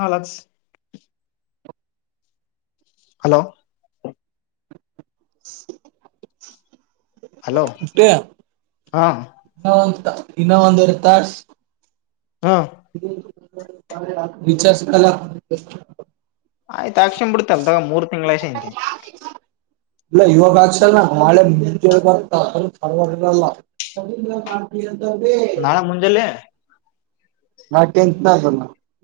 ಹಾಲಚ್. Hello. ಹ್ಮ್ಮ್. Hello [unintelligible] ಇನ್ನ ಹಾ ಇನ್ನ ಒಂದವ ತಾಸು. ಹಾ [unintelligible] ವಿಚಾರ ಕಲ. ಆಯ್ತ ಆಕ್ಷಮ ಬಿಡ್ತಲ್ ತಾಗ ಮೂರ್ ತಿಂಗಗಳಾಯಷ ಐಂತೆ. [unintelligible] ಇಲ್ಲ ಇವಾಗ ಆಕ್ಷರ್ ನಾಳೆ ಮಳ್ಬೇಕತ. ನಾಳೆ ಮುಂಜಾಲೆ. ನಾ ಕೆಂತ [unintelligible]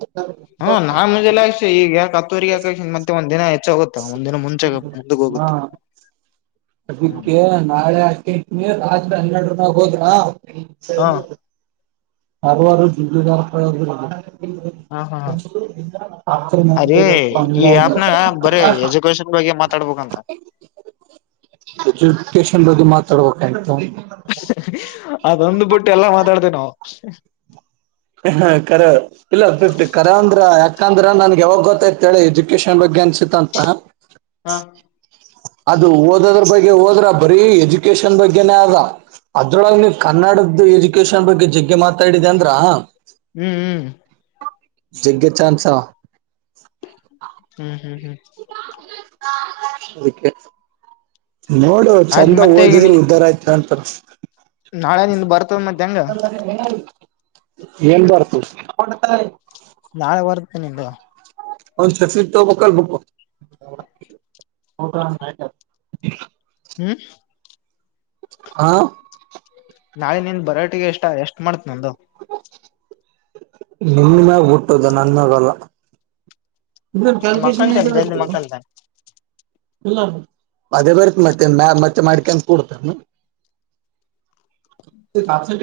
ಹಾ ನಾ ಮುಂಜಾಲೆ ಅಕ್ಷು ಈಗ ಯಾಕ ಕತ್ತೋರಿಗೆ ಯಾಕ ಮತ್ತೆ ಒಂದಿನ ಹೆಚ್ಚಾಗುತ್ತ ಒಂದಿನ ಮುಂಚೆ ಮು ಹಾ. [inaudible] ಅದಕ್ಕೆ ನಾಳೆ ಅ ಇತನಿ ರಾತ್ರಿ ಹನ್ನೆರಡರನಾಗ ಹೋದ್ರಾ. ಹಾ [unintelligible] ಅದರ ಹಾ ಹಾ ಹ ಅದೇ ಈ ಆಪ್ನಾಗ ಬರೀ [unintelligible] ಎಜುಕೇಶನ್ [unintelligible] ಮಾತಾಡ್ಬೇಕಂತ. ಎಜುಕೇಶನ್ ಬದ ಮಾತಾಡ್ಬೇಕಾಯಂತು. ಅದೊಂದು ಬಿುಟ್ಟು ಎಲ್ಲಾ ಮಾತಾಡ್ತೇವಿ ನಾವು. ಹ ಕರ ಇಲ್ಲ ಫಿಫ್ಟಿ ಕರ ಅಂದ್ರ ಯಾಕ. ಅಂದ್ರ ನನ್ಗೆ ಯಾವಾಗ ಗೊತ್ತಾಯತ ಹೇಳಿ ಎಜುಕೇಶನ್ ಬಗ್ಗೆ ಅನ್ಸತ್ತ ಅಂತ. ಹ ಅದು ಓದದ್ರ ಬಗ್ಗೆ ಹೋದ್ರ ಬರೀ ಎಜುಕೇಶನ್ ಬಗ್ಗೆನೇ ಆದ. ಅದ್ರೊಳಗ್ ನೀ ಕನ್ನಡದ್ದ ಎಜುಕೇಶನ್ ಬಗ್ಗೆ ಜಗ್ಗೆ ಮಾತಾಡಿದೆ ಅಂದ್ರ. ಹ್ಮ್ ಹ್ಮ್ ಜಗ್ಗೆ ಚಾನ್ಸ. ಹ್ಮ್ ಹ್ಮ್ ಹ್ಮ್ ಅದಕ್ಕೆ ನೋಡು ಆಯ್ತ್ ಚಂದ ಮತ್ತೆ ಈಗ ನೀ ಓದಿದ್ರೆ ಉದಾರ ಆಯ್ತ. ನಾಳೆ ನಿಂದ ಬರ್ತದ ಮತ್ತೆ ಹೆಂಗ [unintelligible] ಏನ್ ಬರ್ತುತಾರೆ [unintelligible] ನಾಳೆ ಬರ್ತೇನೆ ಇದು. ಒಂದ ಸಕ್ಲಿಕ್ ತಬೇಕಕ್ಕಲ್ ಬಕ್ ಹಟತ ಹ್ಮ್ ಹಾ ನಾಳೆ ನಿನ್ ಬರೋಟಿಗೆ ಎಷ್ಟ ಎಷ್ಟ್ ಮಾಡತ್ ನಂದು ನಿನ್ ಮ್ಯಾಗಬುಟ್ಟದ ನನ್ಗಲ್ಲ ಇದ ಕ್ಯಾಲ್ಕುಲಷನ್ಂತ ಮಕ್ಕಂತೇನೆ ಜಲ್ದಿ ಇತು ಮಕ್ಕಂತೇನೆ ಅದೇ ಬರ್ತ್ ಮತ್ತೆ ಮ ಮತ್ತೆ ಮಾಡ್ಕಂತ ಕೊೂಡ್ತ ಸಾಸಟ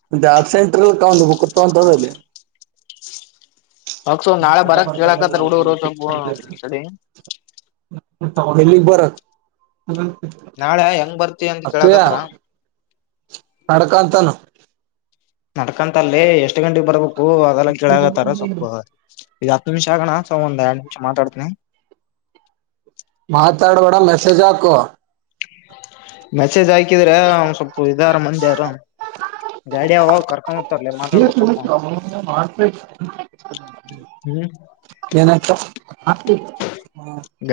[unintelligible] ಸೆಂಟರ್ಲ್ಲಿ ಕೊಂಡುತಂತದಲ್ಲಿ. ಹಸ ನಾಳೆ ಬರಕ್ ಕೇಳಾಕತ್ತ ಉರು ಊರು. ಲಿ ಬರ ನಾಳೆ ಹೆಂಗ್ ಬರ್ತಿ ಅಂತ ಅತ್ತುಯ ಕೇಳಕತ್ತಾರ ಕಡ್ಕಂತಾನ ನಡ್ಕಂತಲ್ಲಿ ಎಷ್ಟ್ ಗಂಟೆಗೆ ಬರ್ಬೇಕು ಅದೆಲ್ಲ ಕೆೇಳಗತ್ತಾರ ಸ್ಪ್ಪ ಇದು ಹತ್ತು ನಿಮಿಷ ಆಗಣ ಚ ಮುಂದ ಆಡು ನಿಮಿಷ ಮಾತಾಡ್ತೀನಿ ಮಾತಾಡಬಡ ಮೆಸೇಜ್ ಹಕುವ ಮೆಸೇಜ್ ಹಾಕಿದ್ರೆ ಅವ ಸೊಪ್ಪು ಇದಾರ ಮಂದಿರು ಗಾಡಿಯ ಕರ್ಕೊಂಡ ಹ ಮಾರ್ಪ ಹ್ಮ್ ಏನತ ಹ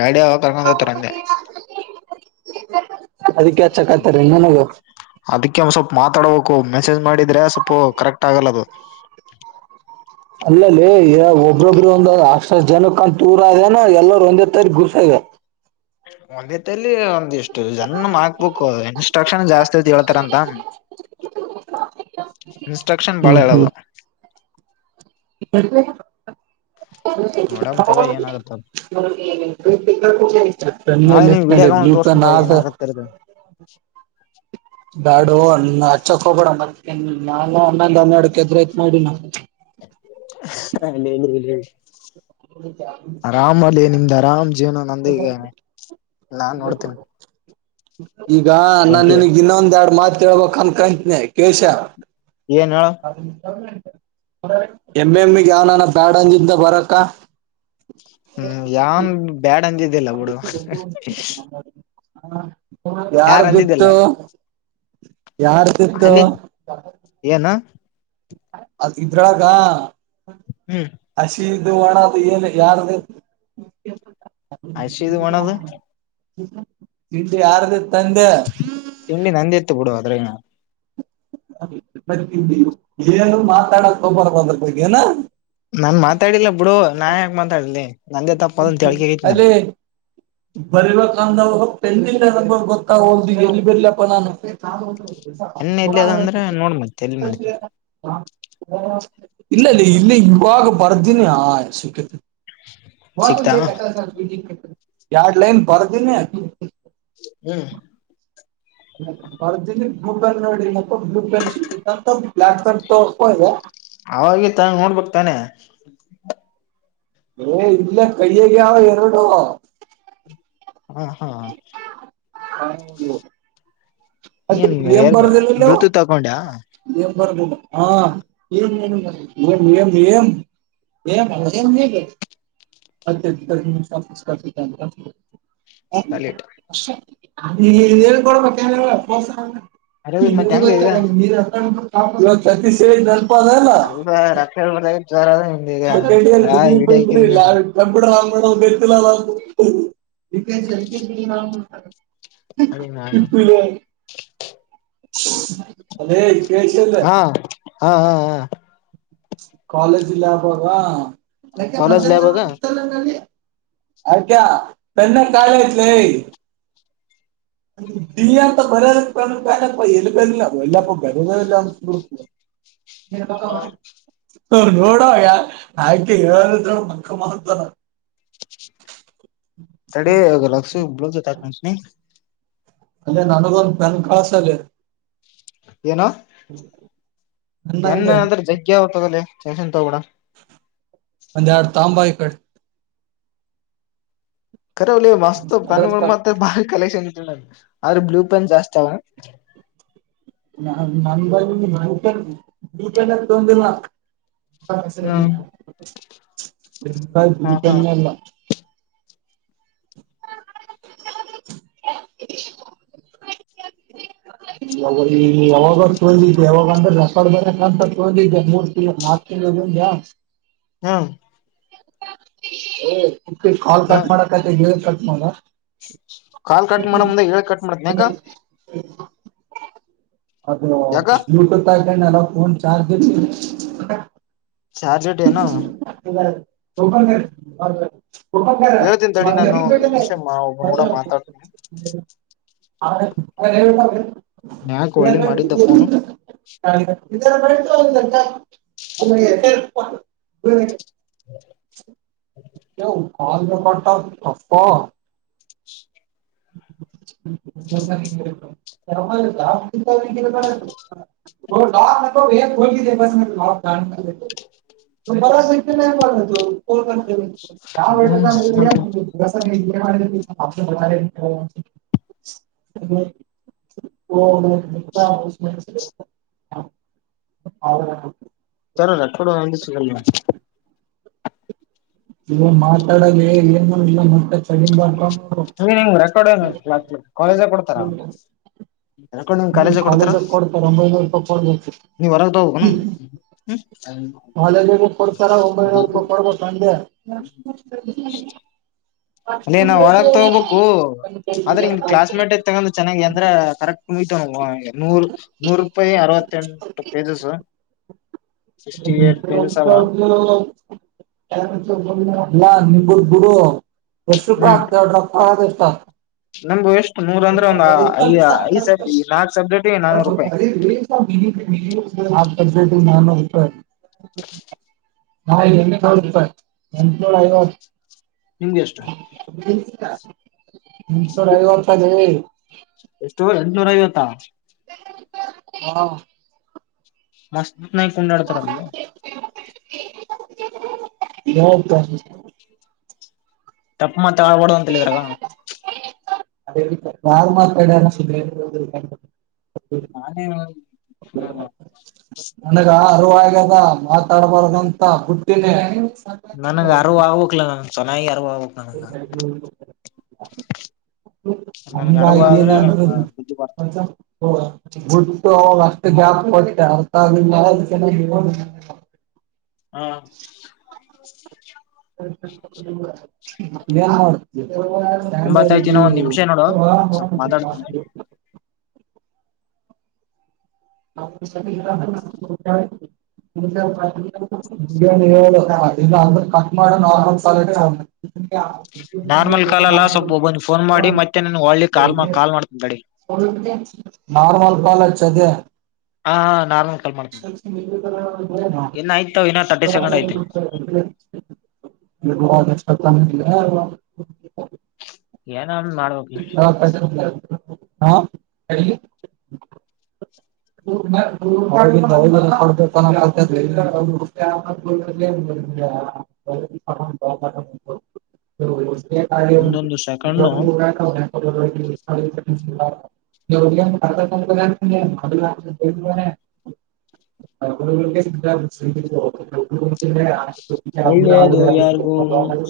ಗಾಡಿ ಅವಾಗ ಕರ್ಕೊಂಡ್ ಹೋಗ್ತಾರ ಅಂದೆ ಅದಕ್ಕೆಚ್ಚಕಾಯತಾರೀ ನನಗ ಮಾತಾಡಬೇಕು ಮೆಸೇಜ್ ಮಾಡಿದ್ರೆ ಸ್ವಲ್ಪ ಕರೆಕ್ಟ್ ಆಗಲ್ಲದು ಅಲ್ಲಲ್ಲಿ ಒಬ್ಬ್ರೊಬ್ರು ಒಂದು ಆ ಸ ಜನ ಕಂತ ತೂರ ಅನ ಎಲ್ಲ ಒಂದೇ ತಾರ ಗುಸ ಇವೆ ಒಂದತಲ್ಲಿ ಒಂದಿಷ್ಟ ಜನ್ ಮಾಡಕ್ಬೇಕುಕ್ ಇನ್ಸ್ಟ್ರಕ್ಷನ್ ಜಾಸ್ತಿ ಅತಿ ಹೇಳ್ತಾರಂತ ಇನ್ಸ್ಟ್ರಕ್ಷನ್ ಬಾಳ ಹೇಳಲ್ಲ ಯಾಕೆ ನೋಡಮ್ ತಗ ಏನಾಗತ್ತ ನಾಳೆ ನೀವ್ ವಿಡಿಯೋ [unintelligible] [unintelligible] ಕಾಲ್ ಬ್ಲೂ ಪೆನ್ ತೋರ್ಸಂತ ಅದ ಏನಾಗತ್ತರ್ದು ಬಾಡು ಅಲ್ ಹಚ್ಚಕ್ ಹೋಗಬ್ಯಾಡ ನಾನ ಹೊಂದು ಹನ್ನಡುಕದ್ರಐತ್ ನೋಡ್ ಇನ್ನ ಆರಾಮ ಅಲ್ಲಿ ನಿಮ್ದ. ರಾಮ್ ಜೀವನ ನಂದಗನೆ ನಾನ್ ನೋಡ್ತೇನಿ ಈಗ ನಾು ನಿನಗ್ ಇನ್ನೊಂದ ಎರಡ್ ಮಾತ್ ಕೇಳ್ಬೇಕಕ್ ಅನ್ಕಂತನನೆ ಕೇಶ.. ಏನ್ ಹೇಳ ಅ. [unintelligible] ಎಮ್ಮೆ ಎಮ್ಮಿಗ್ ಯಾವನಾನ ಬ್ಯಾಡಂದಿಂದ ಬರಕ್ಕ.. ಹ್ಮ್ ಯನ್ ಬ್ಯಾಡ್ ಅಜಿದ್ದಿಲ್ಲ ಬಿುಡು.. ಹಾ. ಯಾರ್ದಿತ್ತು ಯಾರ್ದಿತ್ತು.... ಅಲ್ಲಿ ಏನ ಅದು ಇದ್ರಳಗ.. ಹ್ಮ್.. ಅಸ ಇ ದ ಒಣ ಎಏಲ್ಲ ಯಾರ ಹಸಿದ್ ಒಣದು ಇ ಯಾರ.. ತಿಂಡಿ ನಂದಿ ಎತ್ತು ಬಿಡುುವ ಅದ್ರಣ.. ಏನು ಮಾತಾಡಕ್ಕ್ಕ ಬರ ಅದ್ರ ಬಗ್ಗೆನಾ.. ನಾ ಮಾತಾಡಿಲ್ಲ ಬಿಡು ನಾ ಯಾಕ ಮಾತಾಡಲಿ.. ಅ ಬರೆಯುವ ಕಂದ ಹೋಗ.. ಗೊತ್ತ ಹೊಲ್ದ ಎಲ್ಲಿ ಬಿರ್ಲಪ್ಪಾ ನಾನು.. ಹೆಣ್ಣ ಎಲ್ಲಿ ಅದ ಅಂದ್ರೆ ನೋಡ್ ಮತ್ತೆ ಎಲ್ಲಿ ಮಾಡ ಹಂ. ಇಲ್ಲ ಇಲ್ಲ ಇಲ್ಲಿ ಇವಾಗ ಬರ್ದೀನಿ ಆ ಸುಖತ್... [inaudible] [unintelligible] ಎರೆಡು ಲೈನ್ ಬರ್ದೇನಿ ಹ್ಮ ಬರ್ದಿದಿ ಬ್ಲೂ ಪೆನ್ ನೋಡಿ ಮತ್ತ ಬ್ಲೂ ಪೆನ್ ಸಿಗ್ತಾನಂತ ಬ್ಲಾಕ್ ಪೆನ್ ತಗೋಕೋ ಇದೆ ಅವಾಗ ತ ನೋಡ್ಬಕ್ ತಾನೆ ಏ ಇಲ್ಲ ಕೈಯಗೆಾವ ಎರಡು ಹಾ ಹಾ [unintelligible] ಹ ಅಕಿ ಏನ್ ಎಂ ಏರ್ ಬರ್ದಿಲ್ಲ ಬ್ಲೂಟೂತ್ ತಕೊಂಡ್ಯ ಲೇ ಅವು ಬರ್ದಿಲ್ಲ ಹಾಂ ಏನ್ ಏನ್ ಬರ್ದ್.. ಏನ್ ಏನ್ [unintelligible] ಅತ್ಯ ಸ ಸ್ಪೆಲಿಟ್ ಹೇಳ್ಕೊಡ್ಬೇಕ ಗೊತ್ತಲ್ಲ ಅರ ಮತ್ ಹೆಂಗ ಈಗ ನೀ ಹಕ [unintelligible] ಇವತ್ತು ಅತಿಸಿ [unintelligible] ಅಲಾ ರಕ್ಷಬಂದಾಗ ಸೆಕೆಂಡ್ ಇಯರ್ ಡಿಗ್ರಿ ಬಂದಿರಿ ಇಲ್ಲ ನಿನ್ ಕಂಪ್ಯೂಟರ್ ಆನ್ ಮಾಡ್ದೆ ಗೊತ್ತಿಲ್ಲ ಅಲಾ ಅದೇ ನಾನು ಅಲೆ ಹಾ ಹಾ ಹಾ ಹಾ ಕಾಲೇಜ್ಲ್ಲಿ ಆಬಲ್ವಾ ಯಕೆ ಕಾಲೇಜ್ ಲ್ಯಾಬಾಗ ಪ್ರತತ್ತಲ್ಲ ನಡಿ ಆಯ್ಕ ತನ್ನ ಕಾಲ ಇತಲ [inaudible] ಬ ಎಲುಬೆಲ್ಲ ಎಲ್ಲಪ ಬರದ ಎಲ್ಲ [inaudible] [inaudible] ಹ ನೋಡಾಗ ಆಯ್ತು ಹೇಳ ಮಂ ಮಹತ್ವನ ತಡೆ ಲಸು ಬ್ಲೌ ತಾಕಕ್ಷ ಅಲ್ಲೇ ನನಗೊಂದು ಪನ್ ಕಾಸ ಅಲ್ಲಿ ಏನು ನನ್ನಂಗ ನ್ ಅಂದ್ರೆ ಜಗ್ಗೆ ಅವತದಲ್ಲ ಟೆನ್ಶನ್ ಕ ತಗೊಬೇಡ ಅಂದೆಡು ತಾಂಬಾ ಯಿಕಡ ಕರ ಮಸ್ತ್ ಅದ್ರದ್ ಪ್ಯಾನ್ಗಳು ಕ- ಮತ್ತ ಬಾರಿ ಕಲೆಕ್ಷನ್ ಅವ್ರ ಬ್ಲೂ ಪೆನ್ ಜಾಸ್ತಿವಾ ನ ನ ಬ ನ ಬಂತ ತೊಂದಿಲ್ಲ ಹ್ಮ್ [unintelligible] ಬ್ಲೂ ಹಾ ಹಾ ಪೆನ್ ಎಲ್ಲಾ [inaudible] ಯಾವಾಗ ತೊಂದಿದ್ದೆ ಯಾವಾಗಂದ್ರೆ ರೆಸರ್ ಬೇಕಂತ ತೊಂದಿದ್ದೆ ಮೂರ್ ತಿಂಗಳು ನಾಕ ತಿಂಗ ಉಂಡ್ಯ ಹಾ ಕಾಲ್ ಹ ಕಟ್ ಮಾಡ ನೀ ಕಟ ಮಾಡ ಕಾಲ್ ಕಟ್ ಮಾಡ ಮುಂದೆ ಏ ಕಟ್ ಮಾಡತನ ಯಾಕ ಅದು ಯಾಕ ಬ್ಲೂಟೂತ್ ಆಾಕೊಂಡ ಎಲ್ಲ ಫೋನ್ ಚಾರ್ಜ್ ಇ ಚಾರ್ಜ ಯಿಟಿ ಏನೂ [unintelligible] ಹೇಳ್ತೀನಿ ತಡಿ ಮ ನಾನು ಒಂದ್ ಬೆೇಟ ನಿಮಿಷ ಒಬ್ಬನ್ ಕೂಡ ಹ ಮಾತಾಡ್ತೀನಿ ಅ ಹೇಳ ಯಾಕ [unintelligible] ಒಳ್ಳೆ ಮಾಡಿದ್ದ ಫೋನು ಯ ಕಲ್ ರೆಕಾರ್ಡ್ ಅಪ್ಪ [inaudible] [unintelligible] ಹ ಲಾಕ ನಕ ಬೋಿದೆ ಬ ಲಾಕಡನ್ ಬರ [unintelligible] [unintelligible] ಓ ಸರ ಆ ರೆಕಾರ್ಡ್ ಯಲಿ ಶಿಗಲಹೋಗ್ಯದ ಇಗ ಮಾತಾಡಾಗ ಏನ್ ಮಾಡಿಲ್ಲ ಮತ್ತೆ ಚಡಿ ಬಾರ್ಕ ನೀನ್ಂಗ ರೆಕಾರ್ಡ್ ಏನು ಕಾಲೇಜ ಕೊಡ್ತಾರ ರೆಕಾರ್ಡ್ ನಿಮ್ ಹ್ಮ್ ಕಾಲೇಜ ಕೊಡ್ತಾರ ಕಾಲೇಜಕ್ ಕೊಡ್ತಾರೆ ಒಂಬೈನೂರು ರೂಪಾಯಿ ಕೊಡ್ಬೇಕತ್ತು ನೀವ್ ಹೊರಗ್ ತಗೋಬೇಕನು ಕಾಲೇಜಿಗೆ ಕೊಡ್ತಾರ ಒಂಬೈನೂರು ರೂಪಾಯಿ ಕೊಡ್ಬೇಕ ಅಂದೆ ಬ್ಯಾಕ್ ಬುಕ್ ಸ್ಟಡಿ ಅಲ್ಲೇ ನಾವ್ ಹೊರಾಗ ತಗೋಬೇಕು ಆದ್ರೆ ನಿಮ್ದ್ ಕ್ಲಸ್ ಮೇಟಟ್ ತಗೊಂಡ್ ಚೆನ್ನಾಗಿ ಅಂದ್ರ ಕರೆಕ್ಟ್ ಕುಂಬ್ಿತತ ನವು ನೂರು ನೂರು ರೂಪಾಯಿ ಅರವತ್ತೆಂಟು ರೂಪಾಯಿದುಸ [unintelligible] ಗುಡು ಎಷ್ಟುುಖ ಹ್ಮ್ ಆಗ್ತ ಡಾಕ್ಟರ್ ಆದ ಎಷ್ಟು ಆಗ್ತದೆ ನಮ್ದು ಎಷ್ಟು ನೂರ್ ಅಂದ್ರೆ ಒಂದ್ ಐ ಐದ್ ಸಬ್ [unintelligible] ನಾಲ್ಕ್ ಸಬ್ಜೆಕ್ಟಿಗೆ ನಾನೂರು ರೂಪಾಯಿ ಹಟ ನನ ತ್ತ [inaudible] ಹಾ ಎಣ್ಣೆ ನಿಮ್ಗೆ ಎಷ್ಟು ನಿ ರ ಅರ್ತ ಜಿ ಎಷ್ಟು ಎಂಟನೂರ ಐವತ್ತಾ ಹಾ ಮಸ್ತ ನ ಕುಂಡಾ ಅಡತರಲ್ಲಿಗೆ ಯೋಗತ ತಪ್ಪ ಮಾತ್ ಆಳ್ಬಡ ಅಂತ ಹೇಳಿದ್ರಾಗ ನಾರ್ಮಲ್ [unintelligible] ನಾನೇ ಹ ಪರುವದ ಮಾತಾಡ್ಬಾರಂತ ಪುಟ್ಟಿನ ನನಗೆ ಅರ್ ಆಗಕ್ಲ ನನ್ ಚೆನ್ನಾಗಿ ಅರ್ [unintelligible] [unintelligible] ನನ್ಗ ಅರಿವು ಆದ್ರೆ ನನ್ ಬುದ್ಧಿ ಬರ್ತ ಗುಟ್ಟು ಅಷ್ಟು ಗ್ಯಾಪ್ ಕೊಟ್ಟೆ ಅರ್ಥ ಆಗೆ ಹಾ ಏನ್ ಮಾಡ್ತವಿ ಒಂಬತ್ತೈತಿ ಇನ್ನ ಒಂದ್ ನಿಮಿಷ ನೋಡು ಸ ಸ್ವಲ್ಪ ಮಾತಾಡ್ತೇನಿ [unintelligible] ಹ [unintelligible] ಅಂದ್ರ ಕಟ್ ಮಾಡ ನಾರ್ಮಲ್ ಕಾಲ ಫೋನ್ ಹಚ್ಚ ಹಾ ನಾರ್ಮಲ್ ಕಾಲಲ್ಲ ಸ್ವಲ್ಪ ಒಬ್ಬ ಫೋನ್ ಮಾಡಿ ಮತ್ತೆ ನನ್ ಒಳ್ಳಿ ಕಾಲ್ ಕಾಲ್ ಮಾಡ್ಕಡಿ ತಡಿ ನಾರ್ಮಲ್ ಕಾಲಚ್ಚ ಅದೆ ಹಾ ನಾರಲ್ ಕಲ್ ಮಾಡ್ತಿ ಸೆಕೆಂಡ್ ಐತಿ [unintelligible] ಹ ಯೆನ್ ಹಾ ಹೇಳ [unintelligible] ಅವಾಗಿಂದ ರೆಕಾರ್ಡ್ ಒಂದೊಂದು [unintelligible] ಸೆಕೆಂಡ್ [unintelligible] [unintelligible] [inaudible] ಒಳ್ಳೇದು [unintelligible] ಯಾರಿಗೂ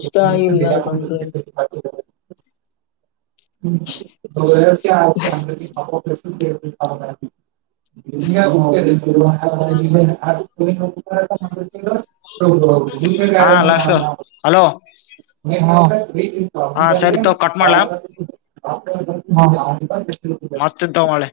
ಇಷ್ಟ ಇಲ್ಲ ಕಣ್ರೀ [unintelligible] [unintelligible] [unintelligible] ಹಾ ಲಾಸ್ಟ ಹಲೋ [unintelligible] ಹಾ ಸರಿ ತಗೋ ಕಟ್ ಮಾಡ್ಲಾ [unintelligible] ಮಸ್ತ್ ಇದ್ದಂಗವ್ಳೆ